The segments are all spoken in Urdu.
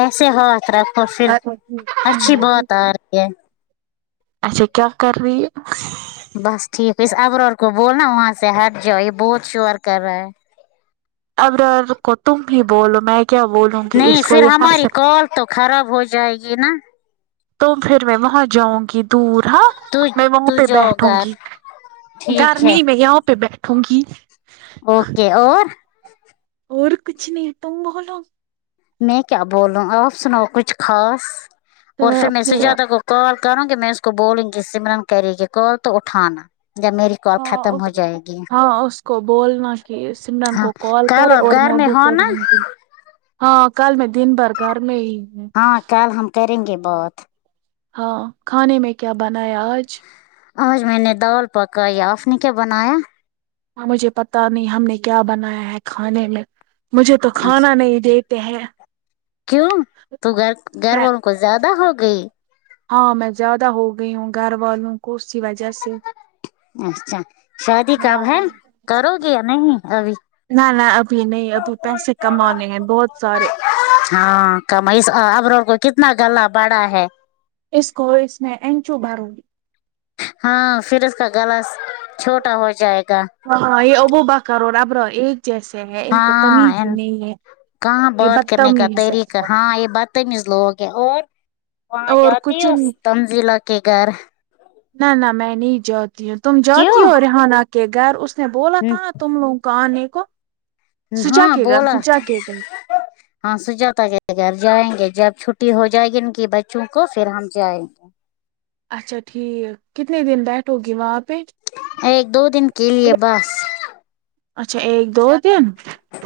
ایسے ہاتھ رکھو پھر اچھی بات ہے اچھا کیا کر رہی ہے بس ٹھیک ہے اس ابرار کو بولنا وہاں سے ہٹ جائیں بہت شور کر رہا ہے ابرار کو تم بھی بولو میں کیا بولوں گی نہیں اس کو پھر یہ ہنس ہماری سکتی کال تو خراب ہو جائے گی نا تو پھر میں وہاں جاؤنگی دور ہاں تو میں وہاں تو پہ جاؤ بیٹھ گھر ہونگی ٹھیک ہے گرمی میں یہاں پہ بیٹھ ٹھو گی اوکے اور اور کچھ نہیں تم بولو میں کیا بولوں اور سناو کچھ خاص تو اور میں پھر میسے اپنی زیادہ کو کال کرونگی میں اس کو بولونگی سمرن کرے گی کال تو اٹھانا جب میری کال ختم ہاں ہو جائے گی ہاں اس کو بولنا کہ سمرن ہاں کو کال کل کرے آپ اور گھر میں بھی ہو نا کرونگی ہاں کل میں دن بھر گھر میں ہی ہو ہاں کل ہم کرینگے بات ہاں کھانے میں کیا بنایا آج آج میں نے دال پکائی اپ نے کیا بنایا ہاں مجھے پتا نہیں ہم نے کیا بنایا ہے کھانے میں مجھے تو اچھا کھانا نہیں دیکھ تے ہے کیوں تو گھر گھر میں والوں کو زیادہ ہو گئی ہاں میں زیادہ ہو گئی ہوں گھر والوں کو اسی وجہ سے اچھا شادی کب ہے نہ کرو گے یا نہیں ابھی نہ نہ ابھی نہیں ابھی پیسے کمانے ہیں بہت سارے ہاں کماس ابرار کو کتنا گلا بڑا ہے اس کو اس نے اینچو بارو لی ہاں پھر اس کا گلا چھوٹا ہو جائے گا ہاں ہاں یہ ابو بکر اور ابرار ایک جیسے ہے ان کو ہاں تمیز ہی ان- نہیں ہے کہاں یہ بات کرنے کا بدتمیز طریقہ ہے ہاں یہ بدتمیز لوگ ہیں اور وہاں اور جاتی کچھ ہو تنزیلا کے گھر نہ نہ میں نہیں جاتی ہوں تم جاتی ہو کیوں ریحانہ کے گھر اس نے بولا تھا نا تم لوگ کھانے کو سوچا ہاں کے گھر بولا سوچا کے گھر [inaudible] ہاں سجاتا کے گھر جائیں گے جب چھٹی ہو جائے گی ان کی بچوں کو پھر ہم جائیں گے اچھا ٹھیک کتنے دن بیٹھو گی وہاں پہ ایک دو دن کے لیئے بس اچھا ایک دو دن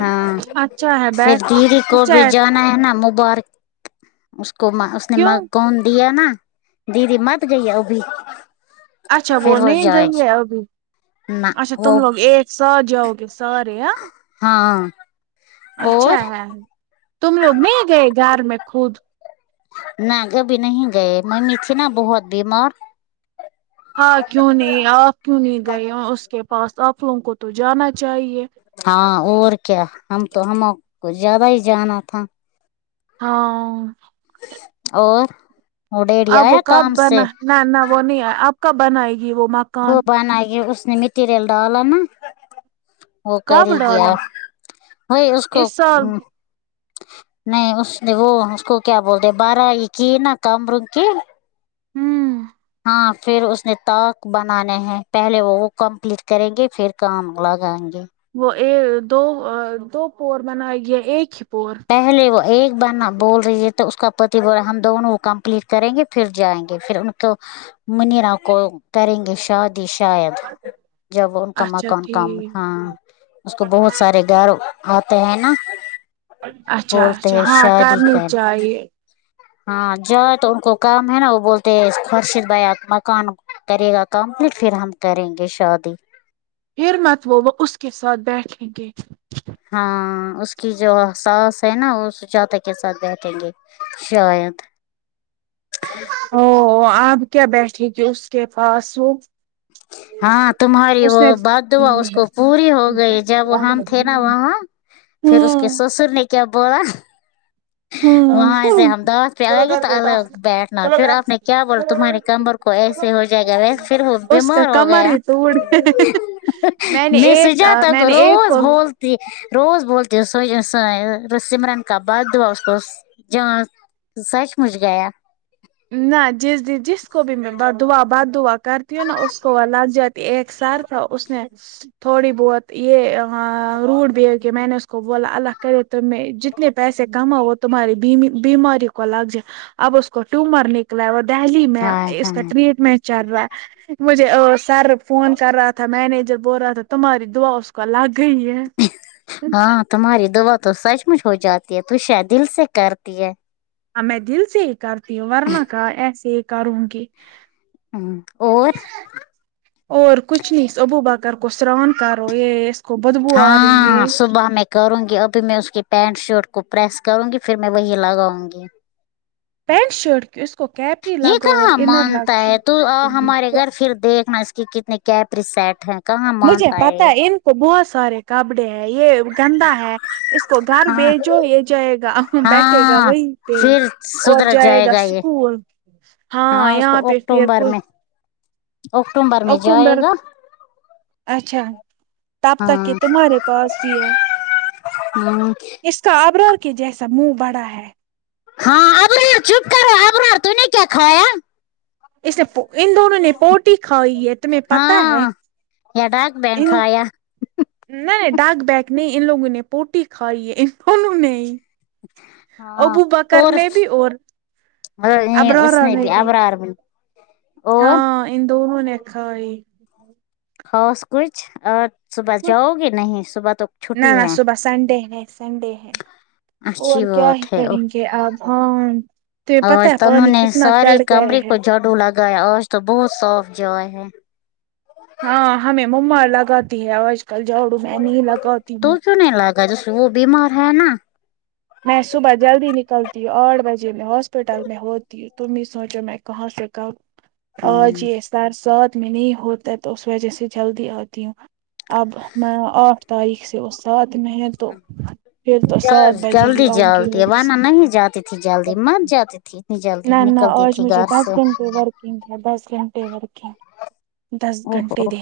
ہاں اچھا ہے پھر بیٹ دیدی کو اچھا بھی جانا ہے نا مبارک اس کو اس نے م کیوں کون دیا نا دیدی مت گئی ا بھی اچھا وہ نہیں گئی ہے ابھی نہ اچھا وہ تم لوگ ایک ساتھ جاؤگے سارے ہاں ہاں اور اچھا ہے تم لوگ نہیں گئے گھر میں خود نہ گبھی نہیں گئے ممیمی تھی نا بہت بیمار ہاں کیوں نہیں آپ کیوں نہیں گئے اس کے پاس آپ لوگوں کو تو جانا چاہیے ہاں اور کیا ہم تو ہمو کوچھ زیادہ ہی جانا تھا ہاں اور وہ اب وہ ڈیڑیایا کام کب سے بنا نہ نہ وہ نہیں آپ کب بنائے گی وہ م وہ بنا کے اس نے مٹیریل ڈالا نا وہ کب کرے گیا ڈالا وہائی اس کو نہیں اس نے وہ اس کو کیا بولتے بارہ کی نا کم رگ کی ہمم ہاں پھر اس نے تاق بنانے ہیں پہلے وہ وہ کمپلیٹ کریں گے پھر کام لگائیں گے وہ ا دو دو پور بنائی گیا ایک ہی پور پہلے وہ ایک بار نہ بول رہی ہے تو اس کا پتی بول ہم دونوں وہ کمپلیٹ کریں گے پھر جائیں گے پھر ان تو منیرا کو کریں گے شادی شاید جب ان کا اچھا مکان ان کا ٹھیک ہاں اس کو بہت سارے گھر آتے ہیں نا اچھا بولتے اچھا ہیں ہاں شادی کرنی کر چاہیے ہاں جا تو ان کو کام ہے نا وہ بولتے خرشد بیا مکان کرے گا کمپلیٹ پھر ہم کریں گے شادی پھر مت وہ وہ اس کے ساتھ بیٹھیں گے ہاں اس کی جو حساس ہے نا وہ سجات تک کے ساتھ بیٹھیں گے شاید او آپ کیا بیٹھے گی اس کے پاس وہ ہاں تمہاری اس وہ نے بادعا اس کو پوری ہو گئی جب ہم تھے نا وہاں پھر اس کے ہوں سسر نے کیا بولا ہوں وہاں سے ہم دانت پہ آئے گئے تو الگ بیٹھنا پھر آپ نے کیا بولا تمہارے کمبر کو کو ایسے ہو جائے گا ویس پھر ہو اس کا بیمار ہو کمر گیا ہی توڑ نے میں ایک سجا تھا میں نے ایک روز کو بولتا روز بولتی سو جا سی سمرن کا بد دا اس کو ج سچ مچ گیا نہ جس جس کو بھی میں دعا بد دعا کرتی ہوں نا اس کو وہ لگ جاتی ایک سر ہا اس اس نے تھوڑی بہت یہ ہےروڈ بیہیو کی میں نے اس کو بولا اللہ کرے تم جت اتنے پیسے کما وہ تمہاری بیماری کو لگ جائے اب اس کو ٹومر نکلا ہے وہ دہلی میں ہاں اس ہاں کا ٹریٹ میچ چل رہا ہے مجھے سر فون کر رہا تھا مینیجر بول رہا تھا تمہاری دعا اس کا الگ ہی ہے ہاں تمہاری دعا تو سچ مچ ہو جاتی ہے تو شاید دل سے کرتی ہے ہ میں دل سے ہی کرتی ہوں ورنہ کا ایسے ہی کروں گی ج اور اور کچنی ابو بکر کو سران کرو یہس ہاں صبح میں کروں گی ابھی میں اس کی پینٹ شرٹ کو پریس کروں گی پھر میں وہی لگاؤں گی پینٹ شرٹ کی اس کو کیپری یہ لگو اور کہاں انر مانتا لگو ہے تو ہمارے گھر پھر دیکھنا اس کی کتنے کیا پریسٹ ہے مجھے پتا یہ ہے ان کو بہت سارے کپڑے ہے یہ گندا ہے اس کو گھر ہاں بھیجو یہ جائے گا بیٹھے گا ہاں وہیں پہ پھر اور سدھر جائے گا یہ اسکول ہاں یہاں پہ [unintelligible] اکتوم بر میں جائے اکتوبر گا اچھا تب تک کہ ہاں تمہارے پاس یہ ہے ہ اس کا آبرار کے جیسا منہ بڑا ہے ہاں ابرار چپ کر رہے ابرار تو نے کیا کھایا اس نے ان دونوں نے پوٹی کھائی ہے تمہیں پتا ہے ہاں یا ڈاک بین ان کہہ یا نہیں ڈاک بگ نہیں ان لوگوں نے پوٹی کھائی ہے ان دونوں نے ہاں ابو بکر نے بھی اور نہیں اس نے بھی ابرار اور ہاں ان دونو نے کھا یی ہووس کچھ اور صبح جاؤ گے نہیں صبح تو نہ چھٹی نہ ہے صبح سنڈے ہے سنڈے ہے اور اچھی کیا ہی بات کریں گے آپ ہاں تمہیں اور پتہ ہے انہوں پانی نے کتنا سارے چڑھ گیا کمرے ہے کو جڑو لگایا اور تو بہت صاف جوائے ہے ہاں ہمیں مما لگاتی ہے آج کل جاڑو میں نہیں لگاتی ہوں تو نے لگا جسو وہ بیمار ہے نا میں صبح جلدی نکلتی ہوں آٹھ بجے میں ہاسپٹل میں ہوتی ہ تم ہی سوچو میں کہاں سےکا ہ آجے سر ساتھ میں نہیں ہوتا تو اس وجہ سے جلدی آتی ہوں اب نا آٹھ تاریخ سے اس سات میں تو پھر تو سات بجے ہی جلدی آؤں جلتی ہے گی سے۔ ونہ نہیں جاتی تھی جلدی مر جاتی تھی اتنی جلدی نہ نہ نکلتی آج تھی مجھے گھر دس سے گھنٹے ورکنگ دس گھنٹے ورکنگ دس او گھنٹے ہو دے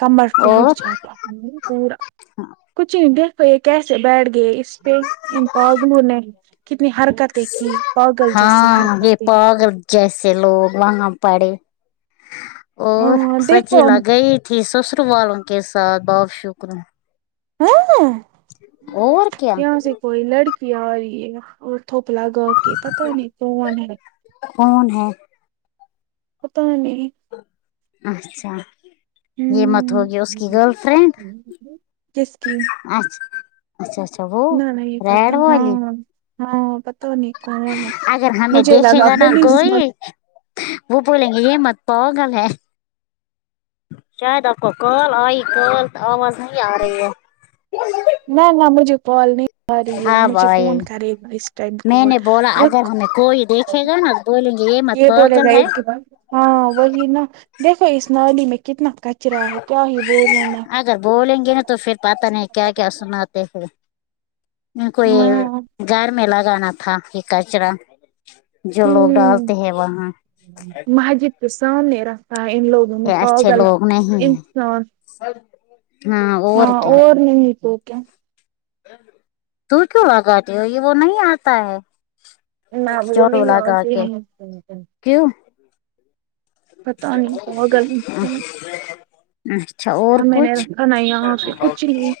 کمر ٹوٹ اور جا تا پورا کچ د [unintelligible] کیسے بیٹھ گ گ اس پہ ان پاگلوں نے کتنی حرکتیں کی پاگل جیسی ہاں یہ حرکتیں پاگل جیسے لوگ وہاں پڑے اور ہاں سچی دیکھو لگئی تھی سسر والوں کے ساتھ بہت شکرون ہ اور کیا یہاں سے کوئی لڑکی آ رہی ہے اور تھوپ لا گا کے پتا نہیں کون ہے کون ہے پاتا نہیں اچھا یہ مت ہ ہوگی اس کی گرل فرینڈ کس کی اچھ اچھا اچھا وہ نہ نہیں ریڈ پتہ والی ہاں ہاں پتا نہیں کون ہے اگر ہمیں مجھے دیکھے لگا گا نہا پولیس نہ کوئی وہ بولیں گے یہ مت پاگل ہے شاید آپ کو کال آئی کال تو آواز نہیں آ رہی ہے نہ نہ مجھے کال نہیں آ رہی ہے ہاں مجھے بھائی کون کرے گا اس ٹائم میں کال نے بولا اگر د ہمیں کوئی دیکھے گا نا بولیں گے مت یہ بولے گا پاگل ہے عیک کے بعد ہاں وہی نا دیکھو اس نالی میں کتنا کچرا ہے کیا ہی بولے نا ا بولیں گے نا تو پھر پتہ نہیں کیا کیا سناتے ہیںھر میں کو ہاں یہ گھر میں لگانا تھا یہ کچرا جو لوگ ہوں ڈالتے ہیں وہاں مسجد کے سامنے رکھتا ہے ان لوگوں نے یہ اچھے پاگل لوگ نہیں ہیں انسان ہاں اور کیاا اور نہیں تو کیا تو کیوں بگای ہو یہ وہ نہیں آتا ہے نہ وہ جھاڑو نہیں لگا آتی کے ہے کیوں پتا نہیں پاگل انسان اچھا اور اب میں نے کچھ رکھا نا یہاں پہ کچھ نہیں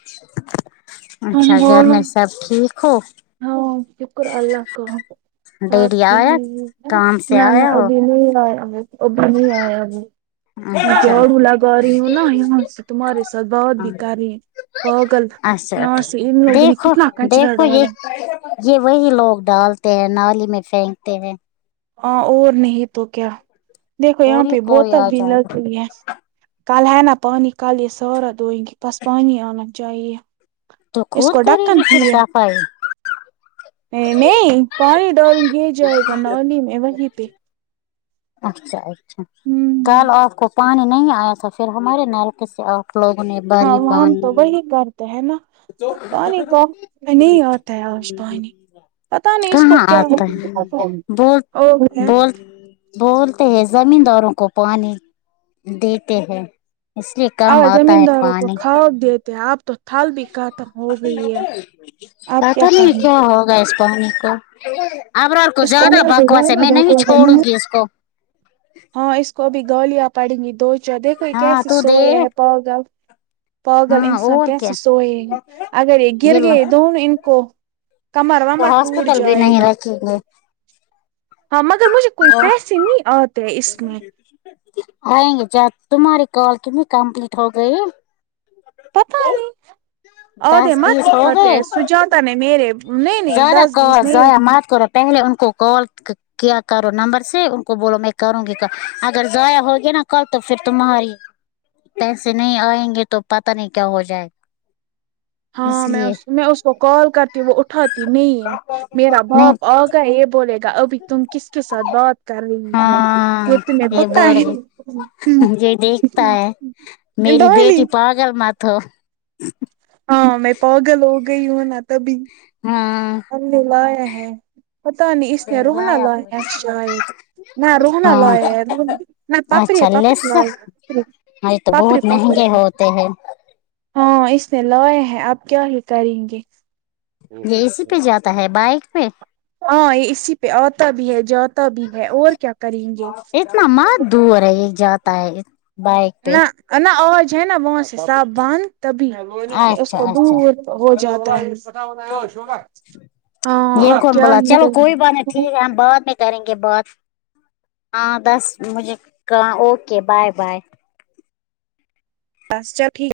تم اچھا گھر بولو میں سب ٹھیک ہو ہاں شکر اللہ کا ہ ڈیری آیا کام سے نہ نہ آیا ہو ابھی نہیں آیا ابھی نہیں آیا ہے میں اچھا جارڑو لگا رہی ہوں نا یہاں سے تمہارے ساتھ بات بھی کر رہی پاگال اچھا یہاں سے ان ٹھیک لوگوں نے دیکھو کتنا کاچرا دیکھو یہ ڈالا ہے یہ وہی لوگ ڈالتے ہیں نالی میں پھینکتے ہیں ہاں اور نہیں تو کیا دیکھو یہاں تھوڑی پہ کوئی بہت آ ابیل جائے لگ گا گئی ہے کل ہی نہ پانی کالل یہ سارھا دو بس پانی آوننا چاہی یہ [unintelligible] تو خود کرے گی پھر صفائی نہیں نہیں پانی ڈال دیا جائے گا نوی میں وہیں پہ اچھا اچھا کل ہوں آپ کو پانی نہیں آیا تھا پھر ہمارے نلکے سے آ لوگوں نے بھاری پانی ہے نا پانی کاف [unintelligible] میں نہیں آتا ہے آج پانی پتا نہیں اس کو کہاں کیا آتا ہے بول ہوگیا بول بولتے ہیں زمین داروں کو پانی دیتے ہیں اس لیے کام آتا ہے پانی دے تھے آپ تو تھال آپ پتا نہیں کرنی کیا ہوگا اس پانی کو ابرار کو اس زیادہ بکواس ہے میں نہیں کو چھوڑوں گی اس کو ہاں اس کو ابھی گالیاں پڑیں گی دو چار دیکھو یہ ہاں کیسے تو دے سوئے ہے پاگل پاگل ہاں انسان اور کیا کیسے سوئے اگر یہ گر گئے تو انکو کمر ومر ٹوٹ ہاسپٹل بھی جائے گا [unintelligible] ہاں مگر مجھے کوئی اور پیسے نہیں آتے ہیں اس میں آئیں گے ج تمہاری کال کی بھی کمپلیٹ ہو گئی [unintelligible] پتا نہیں ادے دس مت بیس اٹتے سجانتا نے میرے [unintelligible] ذرا دس کا بیس نہیں ذرا مات کرو پہلے ان کو کال کیا کرو نمبر سے ان کو بولو میں کروں گی اگر ضائع ہوگیا نا کل تو پھر تمہاری پیسے نہیں آئیں گے تو پتہ نہیں کیا ہو جائے ہاں اس میں لیے میں اس کو کال کرتی ہوں وہ اٹھاتی نہیں میرا باپ نہیں آگا یہ بولے گا ابھی تم کس کے ساتھ بات ہاں کرت میں یہ بت بول رہی یہ دیکھتا ہے [unintelligible] میری بیٹی پاگل مت ہو ہاں میں پاگل ہو گئی ہوں نا تبھی ہاں ہم نے لایا ہے پتہ نہیں اس نے روہنا لایا ہے شاید [unintelligible] نہ روہنا ہاں لئے نہ پاپڑی ہے پاپڑی ل پپ [unintelligible] اائی تو بہت مہنگے ہوتے ہیں ہاں اس نے لائے ہے اب کیا ہی کریں گے یہ اسی پہ جاتا ہے بائک پہ ہاں یہ اسی پہ آتا بھی ہے جاتا بھی ہے اور کیا کریں گے اتنا م دور ہے یہ جاتا ہے بائک پہ نہ ن آج ہے نہ بس سب بند تبھی اس اچھا کو اچھا دور ہو جاتا ہے یہ ہاں اب کو کیا بلا ہی چلو کریں کوئی بات نہیں ٹھیک ہے ہم بعد میں کریں گے بات ہاں دس مجھے کہ اوکے بیے بیے بس چل ٹھیک ہے